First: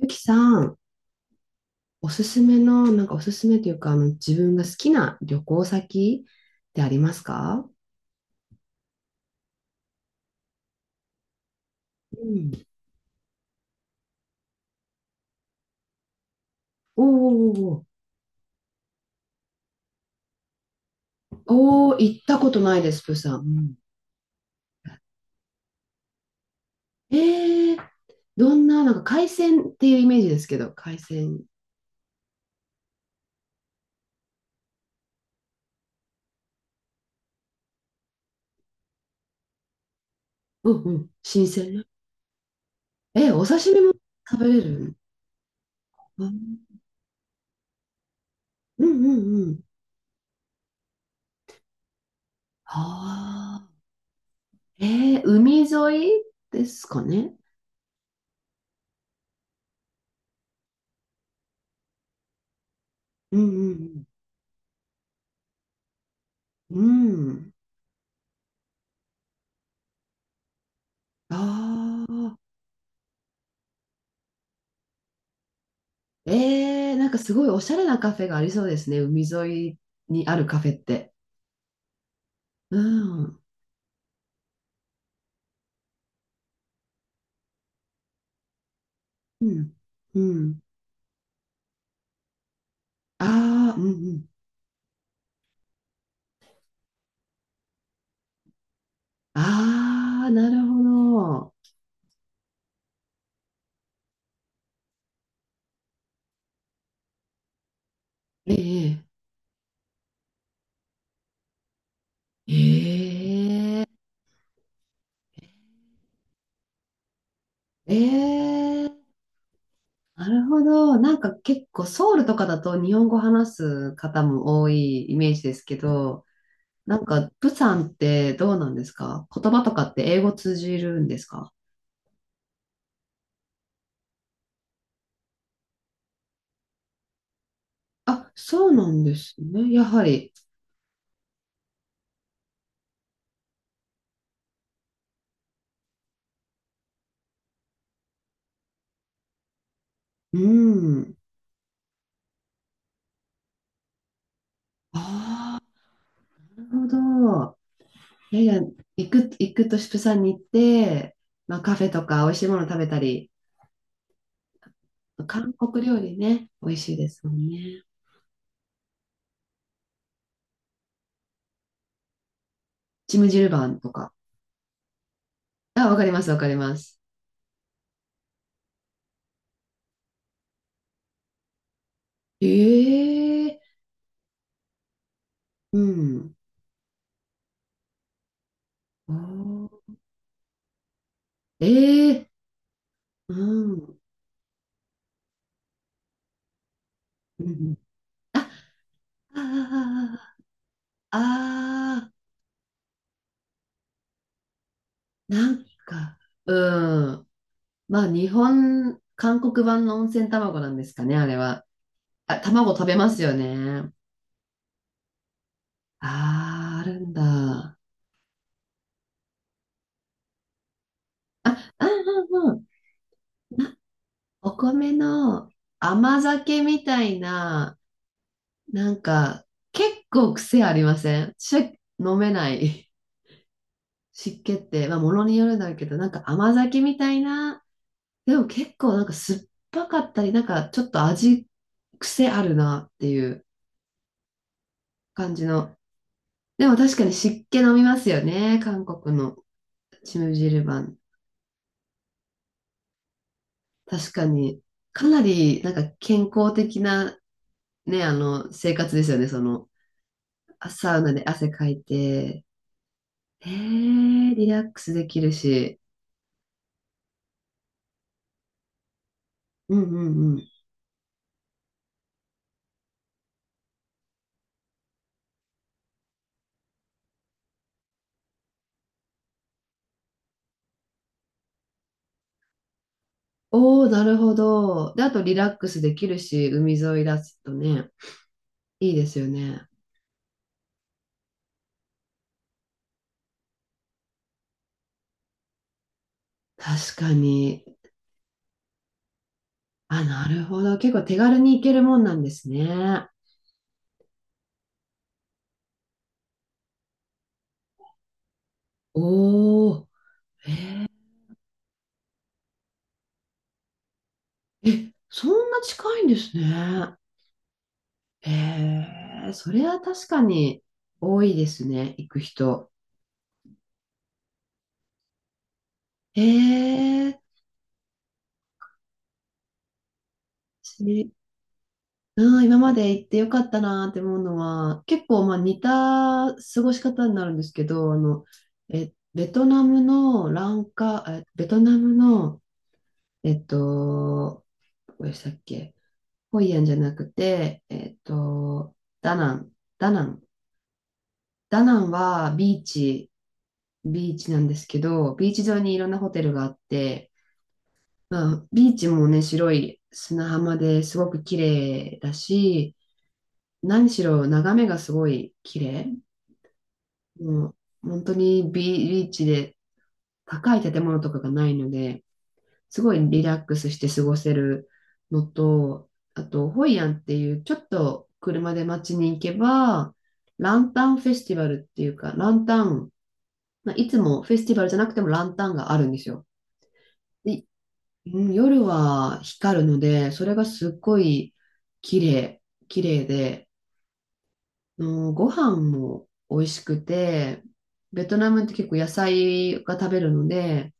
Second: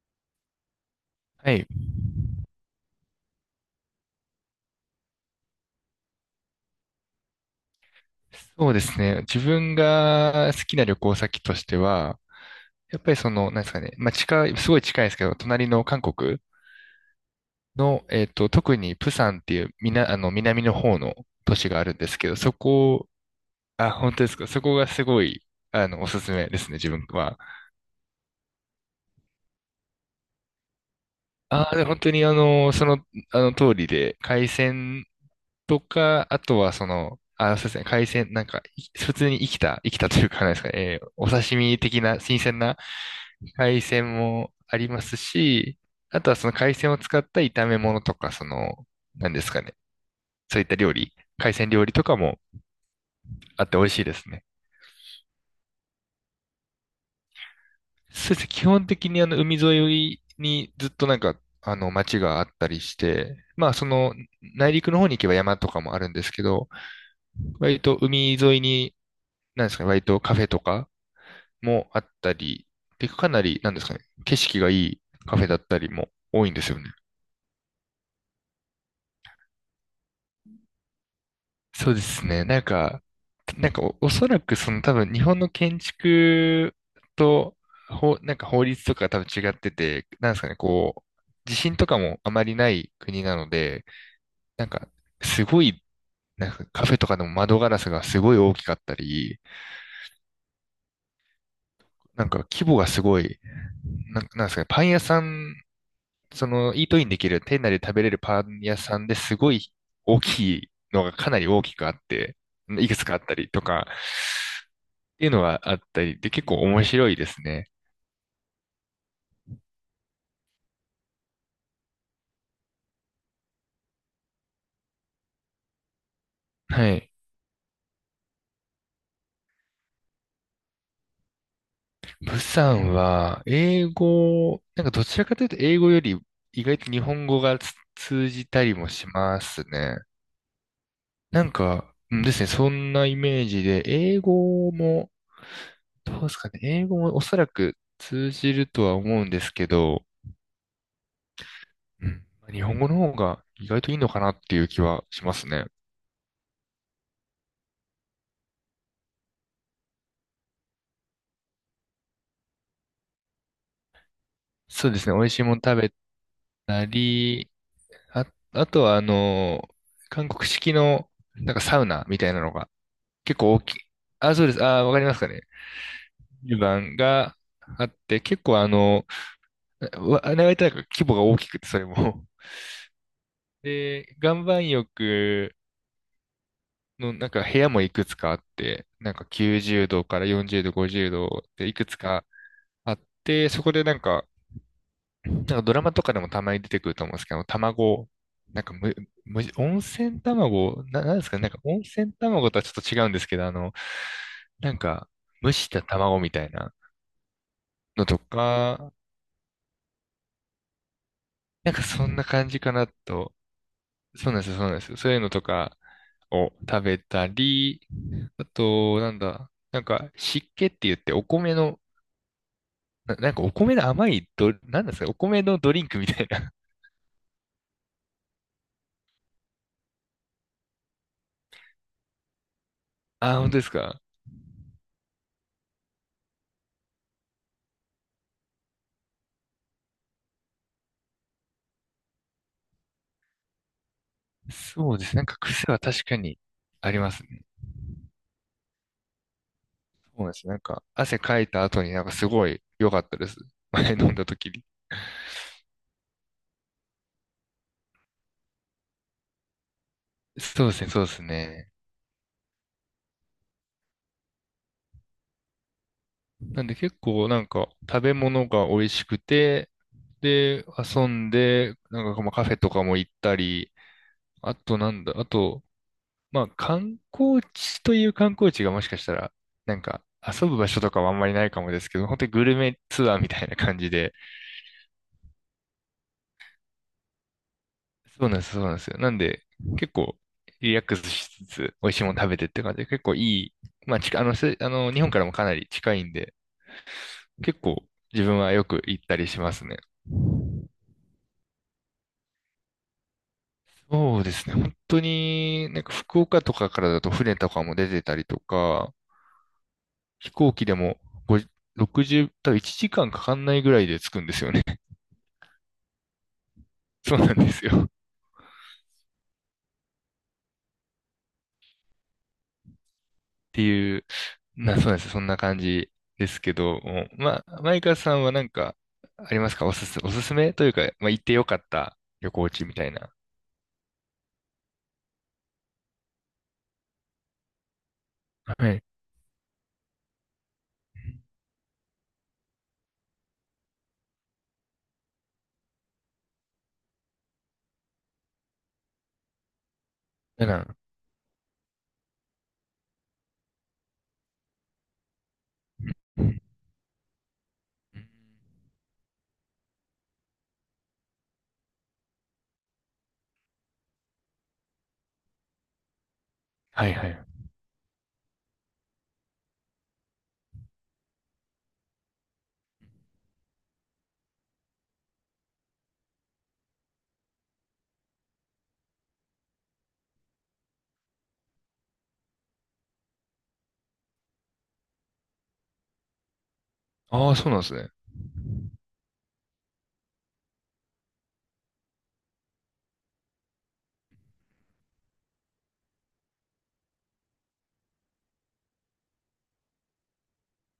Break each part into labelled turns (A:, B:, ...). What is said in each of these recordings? A: ゆきさん、
B: はい。
A: おすすめの、なんかおすすめというか、あの、自分が好きな旅行先ってありますか？
B: そうですね。自分が好きな旅行先としては、
A: うん。
B: やっぱりなんですかね。まあ、近い、すごい近いですけど、隣の韓国
A: おーおー
B: の、特にプサンっていう、南の方の都市があ
A: おー、
B: る
A: お
B: ん
A: ー
B: です
A: 行っ
B: けど、
A: たこ
B: そ
A: とないです、
B: こ、
A: プーさん。うん。
B: あ、本当ですか。そこがすごい、おすすめですね、自分
A: え
B: は。
A: ー、どんな、海鮮っていうイメージですけど、海鮮。
B: ああ、本当にあの通りで、海鮮とか、あとはあ、そうですね、海鮮、普通に生きたというか、なんですか
A: うんう
B: ね、
A: ん、
B: お
A: 新
B: 刺
A: 鮮
B: 身
A: な。
B: 的な新鮮な
A: えー、お刺身
B: 海
A: も
B: 鮮
A: 食べ
B: も
A: れ
B: あり
A: る。
B: ますし、あ
A: う
B: とはその
A: ん、
B: 海鮮を使った炒め物とか、その、
A: うんう
B: なん
A: ん
B: で
A: う
B: す
A: ん。
B: かね、そういった料理、海鮮料理とかも
A: あ
B: あっ
A: あ。
B: て美味しいですね。
A: えー、海沿いですかね。
B: そうですね、基本的に海沿いにずっと町があったりし
A: う
B: て、
A: んうん
B: 内陸の方に行けば山とかもあるんですけど、
A: うん。うん。
B: 割と海沿いに、なんですかね、割とカフェとかもあ
A: あ
B: った
A: あ。
B: り、で、かなり、なんですかね、景色がいいカフェだったりも多いんですよね。
A: えー、なんかすごいおしゃれなカフェがありそうですね、海沿いにあるカフェって。
B: そうですね。
A: うん。
B: おそらくその多分日本の建築と、なんか法律とか多分
A: う
B: 違って
A: ん。
B: て、
A: う
B: なんですかね、
A: ん。
B: こう、地震とかもあまりない国なの
A: ああ、うん
B: で、
A: うん。
B: なんか、すごい、なんかカフェとかでも窓ガラスがすごい大きかったり、
A: ああ、なるほど。
B: なんか規模がすごい、なん、なんですかね、パン屋さん、イートインできる、店内で食べれるパ
A: え
B: ン屋さ
A: え。
B: んですごい大きいのがかなり大きくあって、いくつかあったりと
A: ええ。
B: か、っていうのがあったりで、結構面白いですね。
A: ええ。なるほど。なんか結構ソウルとかだと日本語話す方も多いイメージですけど、
B: は
A: なん
B: い。
A: かプサンってどうなんですか？言葉とかって英語通じるんですか？
B: ブさんは、英語、なんかどちらかというと英語より意外と日本語が通
A: あ、
B: じた
A: そう
B: り
A: な
B: も
A: ん
B: し
A: です
B: ます
A: ね。や
B: ね。
A: はり。
B: そんなイメージで、英語も、どうですかね、英語もおそらく通じるとは思うんですけど、
A: うん。
B: うん。日本語の方が意外といいのかなっていう気はします
A: あ
B: ね。
A: あ、なるほど。いやいや、行くとしプサンに行って、まあ、カフェとか美味しいもの食べたり、
B: そうですね。美味しいも
A: 韓
B: の食
A: 国
B: べ
A: 料理ね、美味
B: た
A: しいですもん
B: り、
A: ね。
B: あ、あとは韓国式のなんかサウナみたいなのが
A: チム
B: 結
A: ジル
B: 構大
A: バ
B: き
A: ン
B: い。
A: とか。
B: あ、そうです。あ、わかりますかね。
A: あ、わかります、わかり
B: 湯
A: ます。
B: 番があって、結構あれはなんか規模が大きくて、それも。
A: ええ。
B: で、岩盤浴
A: うん。
B: のなんか部屋もいくつかあって、
A: お
B: なんか90
A: ー、
B: 度から40度、50度でいくつ
A: え
B: か
A: え。
B: あって、そこ
A: う
B: でな
A: ん。
B: んかなんかドラマとかでもたまに出てくると思うんですけ
A: う
B: ど、
A: ん。
B: 卵、
A: あ、
B: なんかむ、む、温泉
A: あ
B: 卵、な、
A: あ。
B: なんですかね、なんか温
A: あ。
B: 泉
A: あ
B: 卵とはちょっと違うんですけど、なんか、
A: な
B: 蒸
A: ん
B: した
A: か、
B: 卵みたいな
A: うん。まあ、
B: のとか、
A: 韓国版の温泉卵なんですかね、あれは。
B: なんかそんな
A: あ、
B: 感じか
A: 卵食
B: な
A: べますよ
B: と。
A: ね。
B: そうなんですよ、そうなんですよ。そういうのとかを
A: ああ、
B: 食
A: あ
B: べ
A: るんだ。
B: た
A: あ、
B: り、あと、なんだ、なんか湿気って言ってお米
A: あ、
B: の、
A: あ、うんうん。
B: なんかお米
A: な
B: の甘いド、
A: お
B: なん
A: 米
B: ですか、お米
A: の
B: のドリンクみ
A: 甘
B: たいな。
A: 酒みたいな、なんか、結構癖ありませんし、飲めない。
B: あー、本当ですか。
A: 湿気って、まあ、ものによるんだけど、なんか甘酒みたいな、でも結構なんか酸っぱかったり、ちょっと味、癖あるなっていう
B: そうです。なん
A: 感
B: か
A: じ
B: 癖
A: の。
B: は確かに
A: でも
B: あ
A: 確
B: り
A: か
B: ま
A: に
B: す
A: 湿
B: ね。
A: 気飲みますよね、韓国のチ
B: そうなん
A: ム
B: です。
A: ジ
B: なん
A: ルバ
B: か、
A: ン。
B: 汗かいた後になんかすごい良かったです。前飲
A: 確
B: ん
A: か
B: だ時
A: に。
B: に。
A: かなりなんか健康的なね、あの、生活ですよね、その、
B: そう
A: あ
B: ですね、
A: サウ
B: そうで
A: ナ
B: す
A: で汗か
B: ね。
A: いて、えー、リラックスできるし、
B: なんで結構なんか食べ物が美味しくて、
A: うんうんうん。
B: で、遊んで、なんかまあカフェとかも行ったり、あとなんだ、あと、まあ観光地という観光地がもしかしたら、なんか遊ぶ場所とかはあんまりないかもですけど、本当にグルメツアーみたいな感
A: お
B: じ
A: ー、な
B: で、
A: るほど。で、あとリラックスできるし、海沿いだとね、
B: そうなんです、そうなんです
A: いい
B: よ。
A: で
B: な
A: す
B: ん
A: よ
B: で、
A: ね。
B: 結構、リラックスしつつ、美味しいもの食べてって感じで、結構いい、まあ、近あの、せあの、日本からもかなり近いんで、
A: 確か
B: 結
A: に。
B: 構、自分はよく行ったりしますね。
A: あ、なるほど。結構手軽に行けるもんなんですね。
B: そうですね。本当に、なんか福岡とかからだと船とかも出てたりとか、
A: おー、
B: 飛行機でも5、60、多分1時間かんかかんないぐらいで着くんですよね。
A: え、そんな近いんですね。
B: そうなんですよ。
A: えー、それは確かに多いですね、行く人。
B: っていう、な、そうなんです。そんな感じですけど、もう
A: えー、
B: まあ、マイカさんはなんか、ありますか、おすすめというか、まあ、行ってよかった旅
A: うん、
B: 行
A: 今
B: 地
A: ま
B: みた
A: で
B: い
A: 行っ
B: な。
A: てよかったなって思うのは、結構まあ似た過ごし方になるんですけど、あの、
B: はい。
A: え、ベトナムの、えっと、どこでしたっけ？ホイアンじゃなくて、ダナン、ダナン。
B: だから、
A: ダナンはビーチ、ビーチなんですけど、ビーチ上にいろんなホテ
B: う
A: ル
B: ん
A: があって、
B: うん、
A: まあ、ビーチもね、白い砂浜ですごく綺麗だし、何しろ眺めがすごい綺麗。
B: はいはい。
A: もう本当にビーチで高い建物とかがないので、すごいリラックスして過ごせるのと、あと、ホイアンっていうちょっと車で街に行けば、ランタンフェスティバルっていうか、ランタン、まあいつもフェスティバルじゃなくてもランタンがあるんですよ。
B: ああ、
A: で、
B: そうなんですね。
A: うん夜は光るので、それがすっごい綺麗、綺麗で、のご飯も美味しくて、ベトナムって結構野菜が食べるので、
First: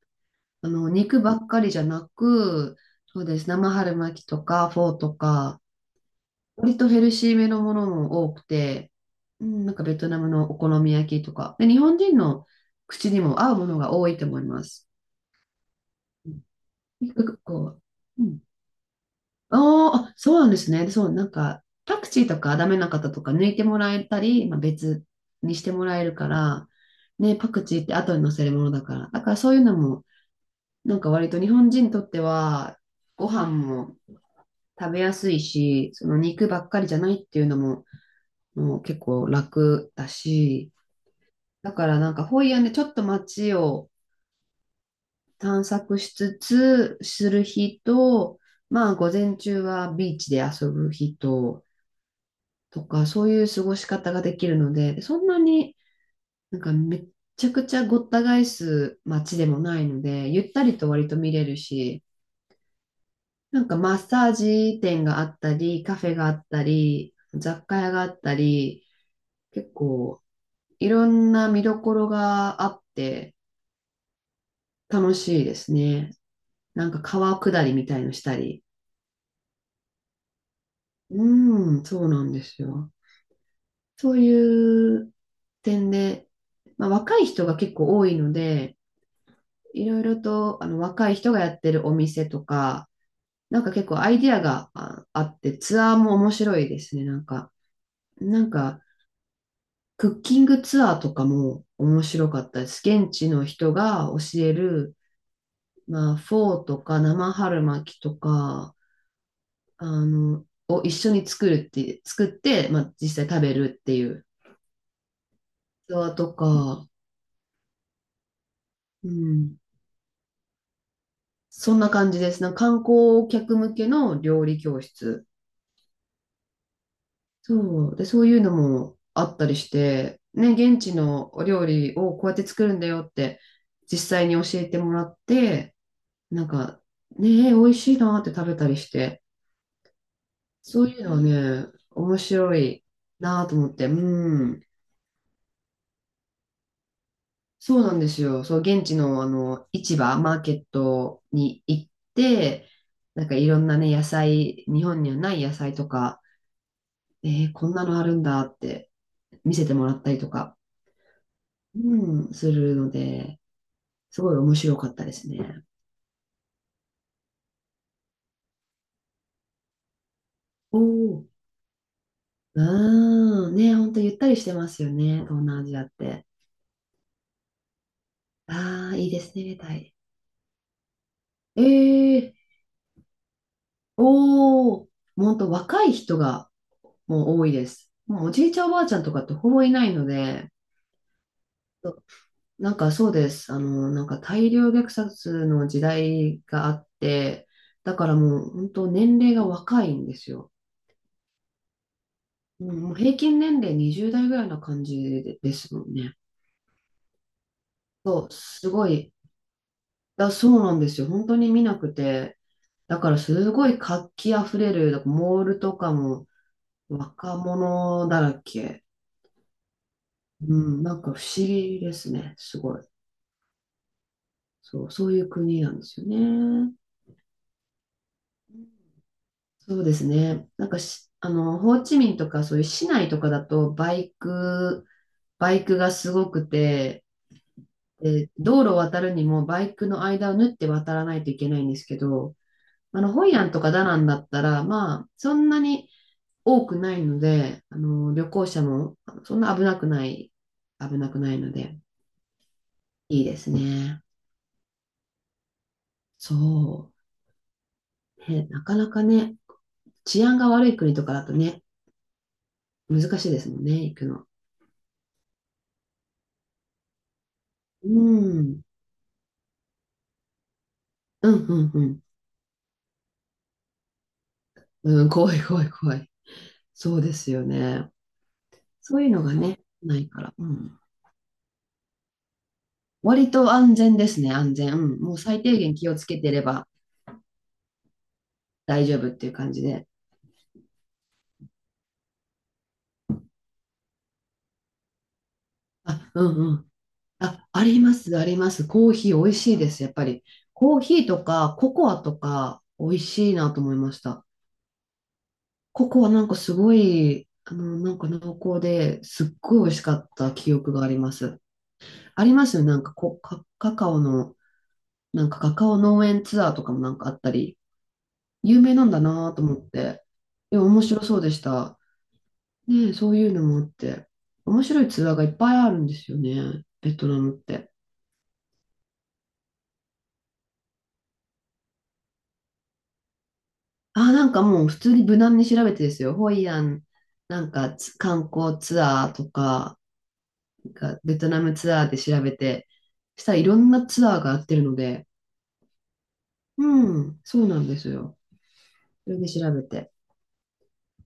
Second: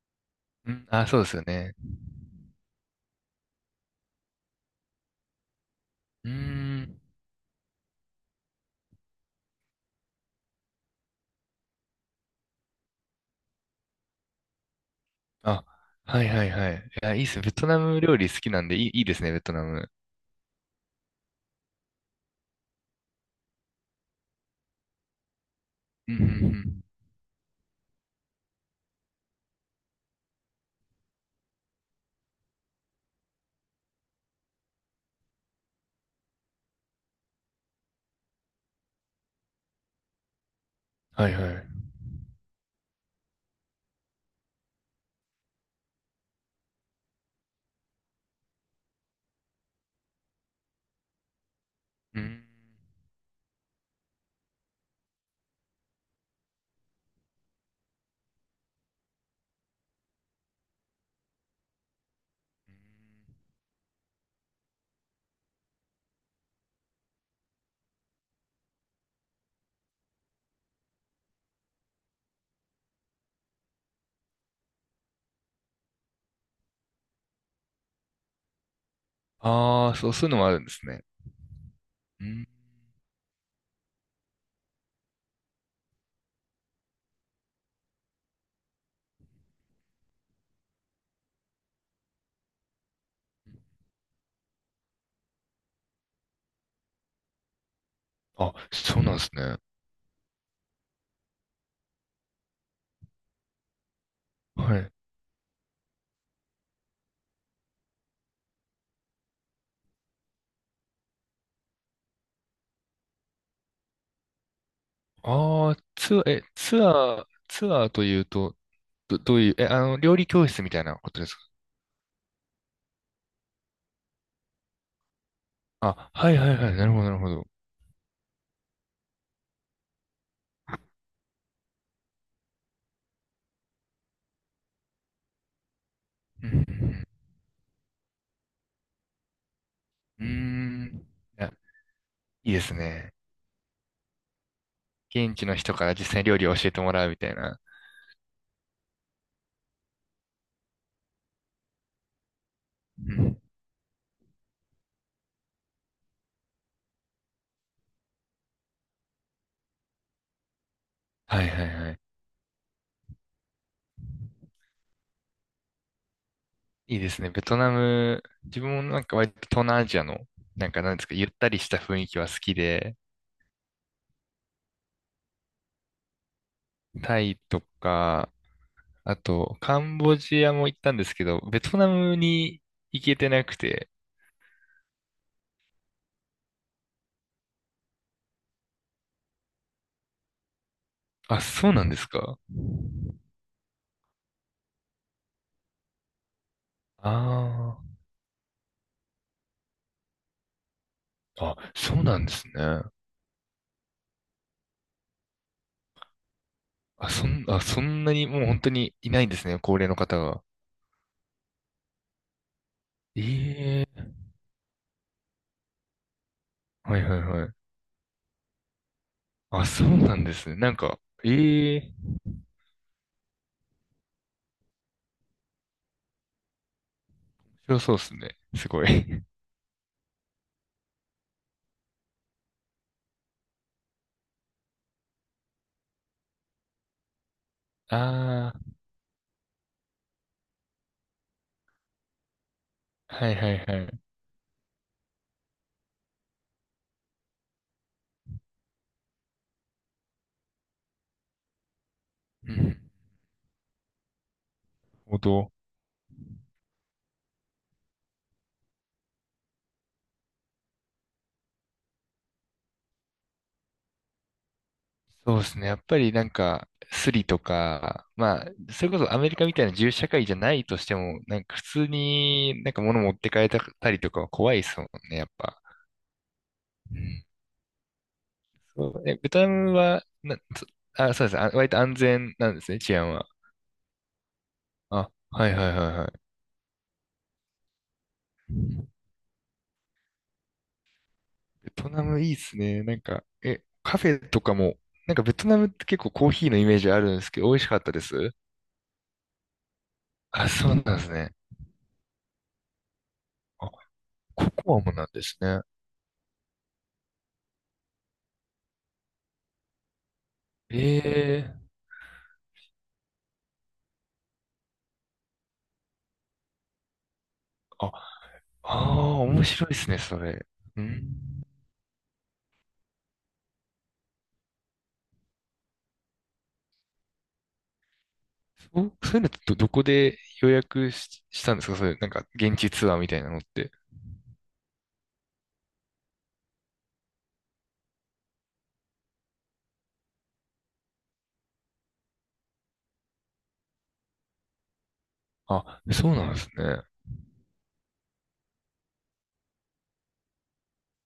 A: あ
B: うん、
A: の
B: ああ、そ
A: 肉
B: うで
A: ば
B: すよ
A: っかり
B: ね。
A: じゃなく、そうです、生春巻きとかフォーとか、
B: うー
A: 割とヘ
B: ん。
A: ルシーめのものも多くて、うん、なんかベトナムのお好み焼きとか、で、日本人の口にも合うものが多いと思います。
B: あ、は
A: う
B: い
A: ん。
B: はいはい。いや、い
A: 結
B: いっす
A: 構
B: ね。ベトナ
A: こ
B: ム料
A: う、う
B: 理好
A: ん、
B: きなんで、いい、いいですね、ベトナム。
A: あーあ、そうなんですね。そう、なんか、パクチーとかダメな方とか抜いてもらえたり、まあ、別にしてもらえ
B: う
A: る
B: んうんう
A: から、
B: ん。
A: ね、パクチーって後に乗せるものだから。だからそういうのも、なんか割と日本人にとっては、ご飯も食べやすいし、その肉ばっかりじゃないっていうのも、もう結構楽だし、
B: はいは
A: だ
B: い。
A: からなんかホイアンでちょっと街を探索しつつする日と、まあ午前中はビーチで遊ぶ日と、
B: うん。
A: とか、そういう過ごし方ができるので、でそんなにめっちゃくちゃごった返す街でもないので、ゆったりと割と見れるし、なんかマッサージ店があったり、カフェがあったり、雑貨屋があったり、結構いろんな見どころがあって楽しいですね。なんか川下りみたいのしたり。
B: ああ、そう、そういうのもあるんですね。
A: うん、そうな
B: う
A: んで
B: ん。
A: すよ。そういう点で、まあ、若い人が結構多いので、いろいろとあの若い人がやってるお店とか、なんか結構アイディアがああって、ツアーも面白いですね。なんか、なん
B: あ、
A: か、
B: そうなんですね。
A: クッキングツアーとかも面白かったです。現地の人が教え
B: はい。
A: る、まあ、フォーとか生春巻きとか、あの、を一緒に作るって、作って、まあ、実際食べるっていう
B: ああ、
A: ツアー
B: ツアー、
A: と
B: え、
A: か、
B: ツアーというと、
A: う
B: どういう、
A: ん、
B: え、あの、料理教室みたいなことですか？
A: そんな感じです。なんか観光客向けの料理教室。
B: あ、はいはいはい、なるほど、なるほど。
A: そう。で、そういうのもあったりして、ね、現地のお料理をこうやって作るんだよって、実際に教えてもらって、な
B: う
A: ん
B: ん
A: か、
B: う
A: ね、え美味しいなって食べたりして、
B: んう
A: そういう
B: ん、
A: のは
B: うーん、いや、
A: ね、面
B: いい
A: 白
B: です
A: い
B: ね。
A: なと思って、うん。
B: 現地の人から実際に料理を教えてもらうみたいな。
A: そうなんですよ。そう、現地のあの、市場、マーケットに行って、
B: う
A: なんか
B: ん、
A: いろんなね、日本にはない野菜とか、えーこんなのあるんだって見せてもらったりとか、
B: はいはいはい。
A: うん、するので、すごい面白かったですね。
B: いいですね。ベトナム、自分もなんか割と東南アジアの、なん
A: お
B: かなんですか、
A: お、
B: ゆったりした雰囲気は好きで、
A: うん、ね、ほんとゆったりしてますよね、東南アジアって。
B: タイとか、
A: ああ、いい
B: あ
A: ですね、
B: と、
A: タ
B: カ
A: イ。
B: ンボジアも行ったんですけど、ベトナム
A: ええ。
B: に行けてなくて、
A: おお、ほんと若い人がもう多いです。もうおじいちゃんおばあちゃんとかってほぼいないので、
B: あ、そうなん
A: そ
B: で
A: う、
B: すか。
A: なんかそうです。あの、なんか大量虐殺の時代があって、
B: あ
A: だからもう本当年齢が若いんですよ。
B: あ、あ、そうなんですね。
A: もうもう平均年齢20代ぐらいな感じでですもんね。
B: あ、そん、あ、そんな
A: そ
B: に
A: う、
B: もう本
A: す
B: 当
A: ご
B: にい
A: い。
B: ないんですね、高齢の方
A: だ、
B: が。
A: そうなんですよ。本当に見なくて。だからすごい
B: ええ、
A: 活気あふれる、だからモールとかも
B: はいはい
A: 若
B: はい。
A: 者だらけ。
B: あ、そうなんです
A: う
B: ね。なん
A: ん、な
B: か、
A: んか不思
B: え
A: 議
B: え、
A: です
B: 面
A: ね。すごい。そう、そういう国なんですよね。うん。
B: 白そうですね。すごい。
A: そうですね。なんかし、あの、ホーチミンとかそういう市内とかだとバイクがすごくて、で
B: あ
A: 道路を渡るにもバイクの間を縫って渡らないといけないんですけど、あの、
B: あ、
A: ホ
B: はい
A: イア
B: は
A: ン
B: い
A: とか
B: は
A: ダナ
B: い。
A: ンだったら、まあ、そんなに多くないので、あの、旅行者もあのそんな危なくない、危なくないので、
B: うん。なる
A: いいですね。
B: ほど。
A: そう。ね、なかなかね、治安が悪い国とかだとね、難しいですもんね、行くの。
B: そうですね。やっぱりなんか、スリと
A: う
B: か、まあ、
A: ん。
B: それこそアメリカみたいな自由社会じゃないとしても、
A: う
B: なん
A: ん、う
B: か普
A: ん、う
B: 通
A: ん。
B: になんか物持って帰ったりとかは怖いですもん
A: うん、
B: ね、やっ
A: 怖い、
B: ぱ。
A: 怖い、怖い。そ
B: う
A: うで
B: ん、
A: すよね。
B: そ
A: そう
B: う
A: いう
B: え、
A: の
B: ベ
A: が
B: トナ
A: ね、
B: ム
A: な
B: は、
A: いから。
B: な、
A: う
B: そ
A: ん。
B: あ、そうです。あ、割と安全なんですね、治安は。
A: 割と安全ですね、安全。うん。
B: あ、
A: もう最
B: はい
A: 低
B: はい
A: 限
B: は
A: 気を
B: い
A: つ
B: は
A: け
B: い。
A: てれば大丈夫っていう感じで。
B: ベトナムいいっすね。なんか、え、カフェとかも、なんかベトナムって結
A: あ、
B: 構コーヒ
A: う
B: ーのイ
A: ん、
B: メージあるんですけ
A: あ、
B: ど、美
A: あ
B: 味しか
A: り
B: った
A: ま
B: で
A: す、あ
B: す。
A: ります。コーヒー美味しいです、やっぱり。
B: あ、そう
A: コー
B: なんで
A: ヒー
B: す
A: と
B: ね。
A: かココアとか美味しいなと
B: あ、
A: 思いました。
B: ココアもなんですね。
A: ココアなんかすごい、あの、なんか濃厚ですっごい美味しかった記憶
B: え
A: があります。
B: え、
A: ありますよ、なんかこ、カカカオの、なんかカカオ農園ツアーとかもなんかあったり、
B: あ、
A: 有
B: あ
A: 名なんだ
B: あ、
A: なと
B: 面
A: 思っ
B: 白いですね、
A: て。
B: それ。
A: いや面
B: う
A: 白
B: ん。
A: そうでした。ねえ、そういうのもあって。面白いツアーがいっぱいあるんですよね、ベトナムって。
B: そう、そういうのってこで予約し、したんですか、そういう、なんか、現地ツアーみたいなのって。
A: あ、なんかもう普通に無難に調べてですよ。ホイアン、なんかつ観光ツアーとか、なんかベトナムツアーで調べて、したらいろんなツアーがやってるので、
B: あ、そうなんです
A: う
B: ね。
A: ん、そうなんですよ。それで調べて。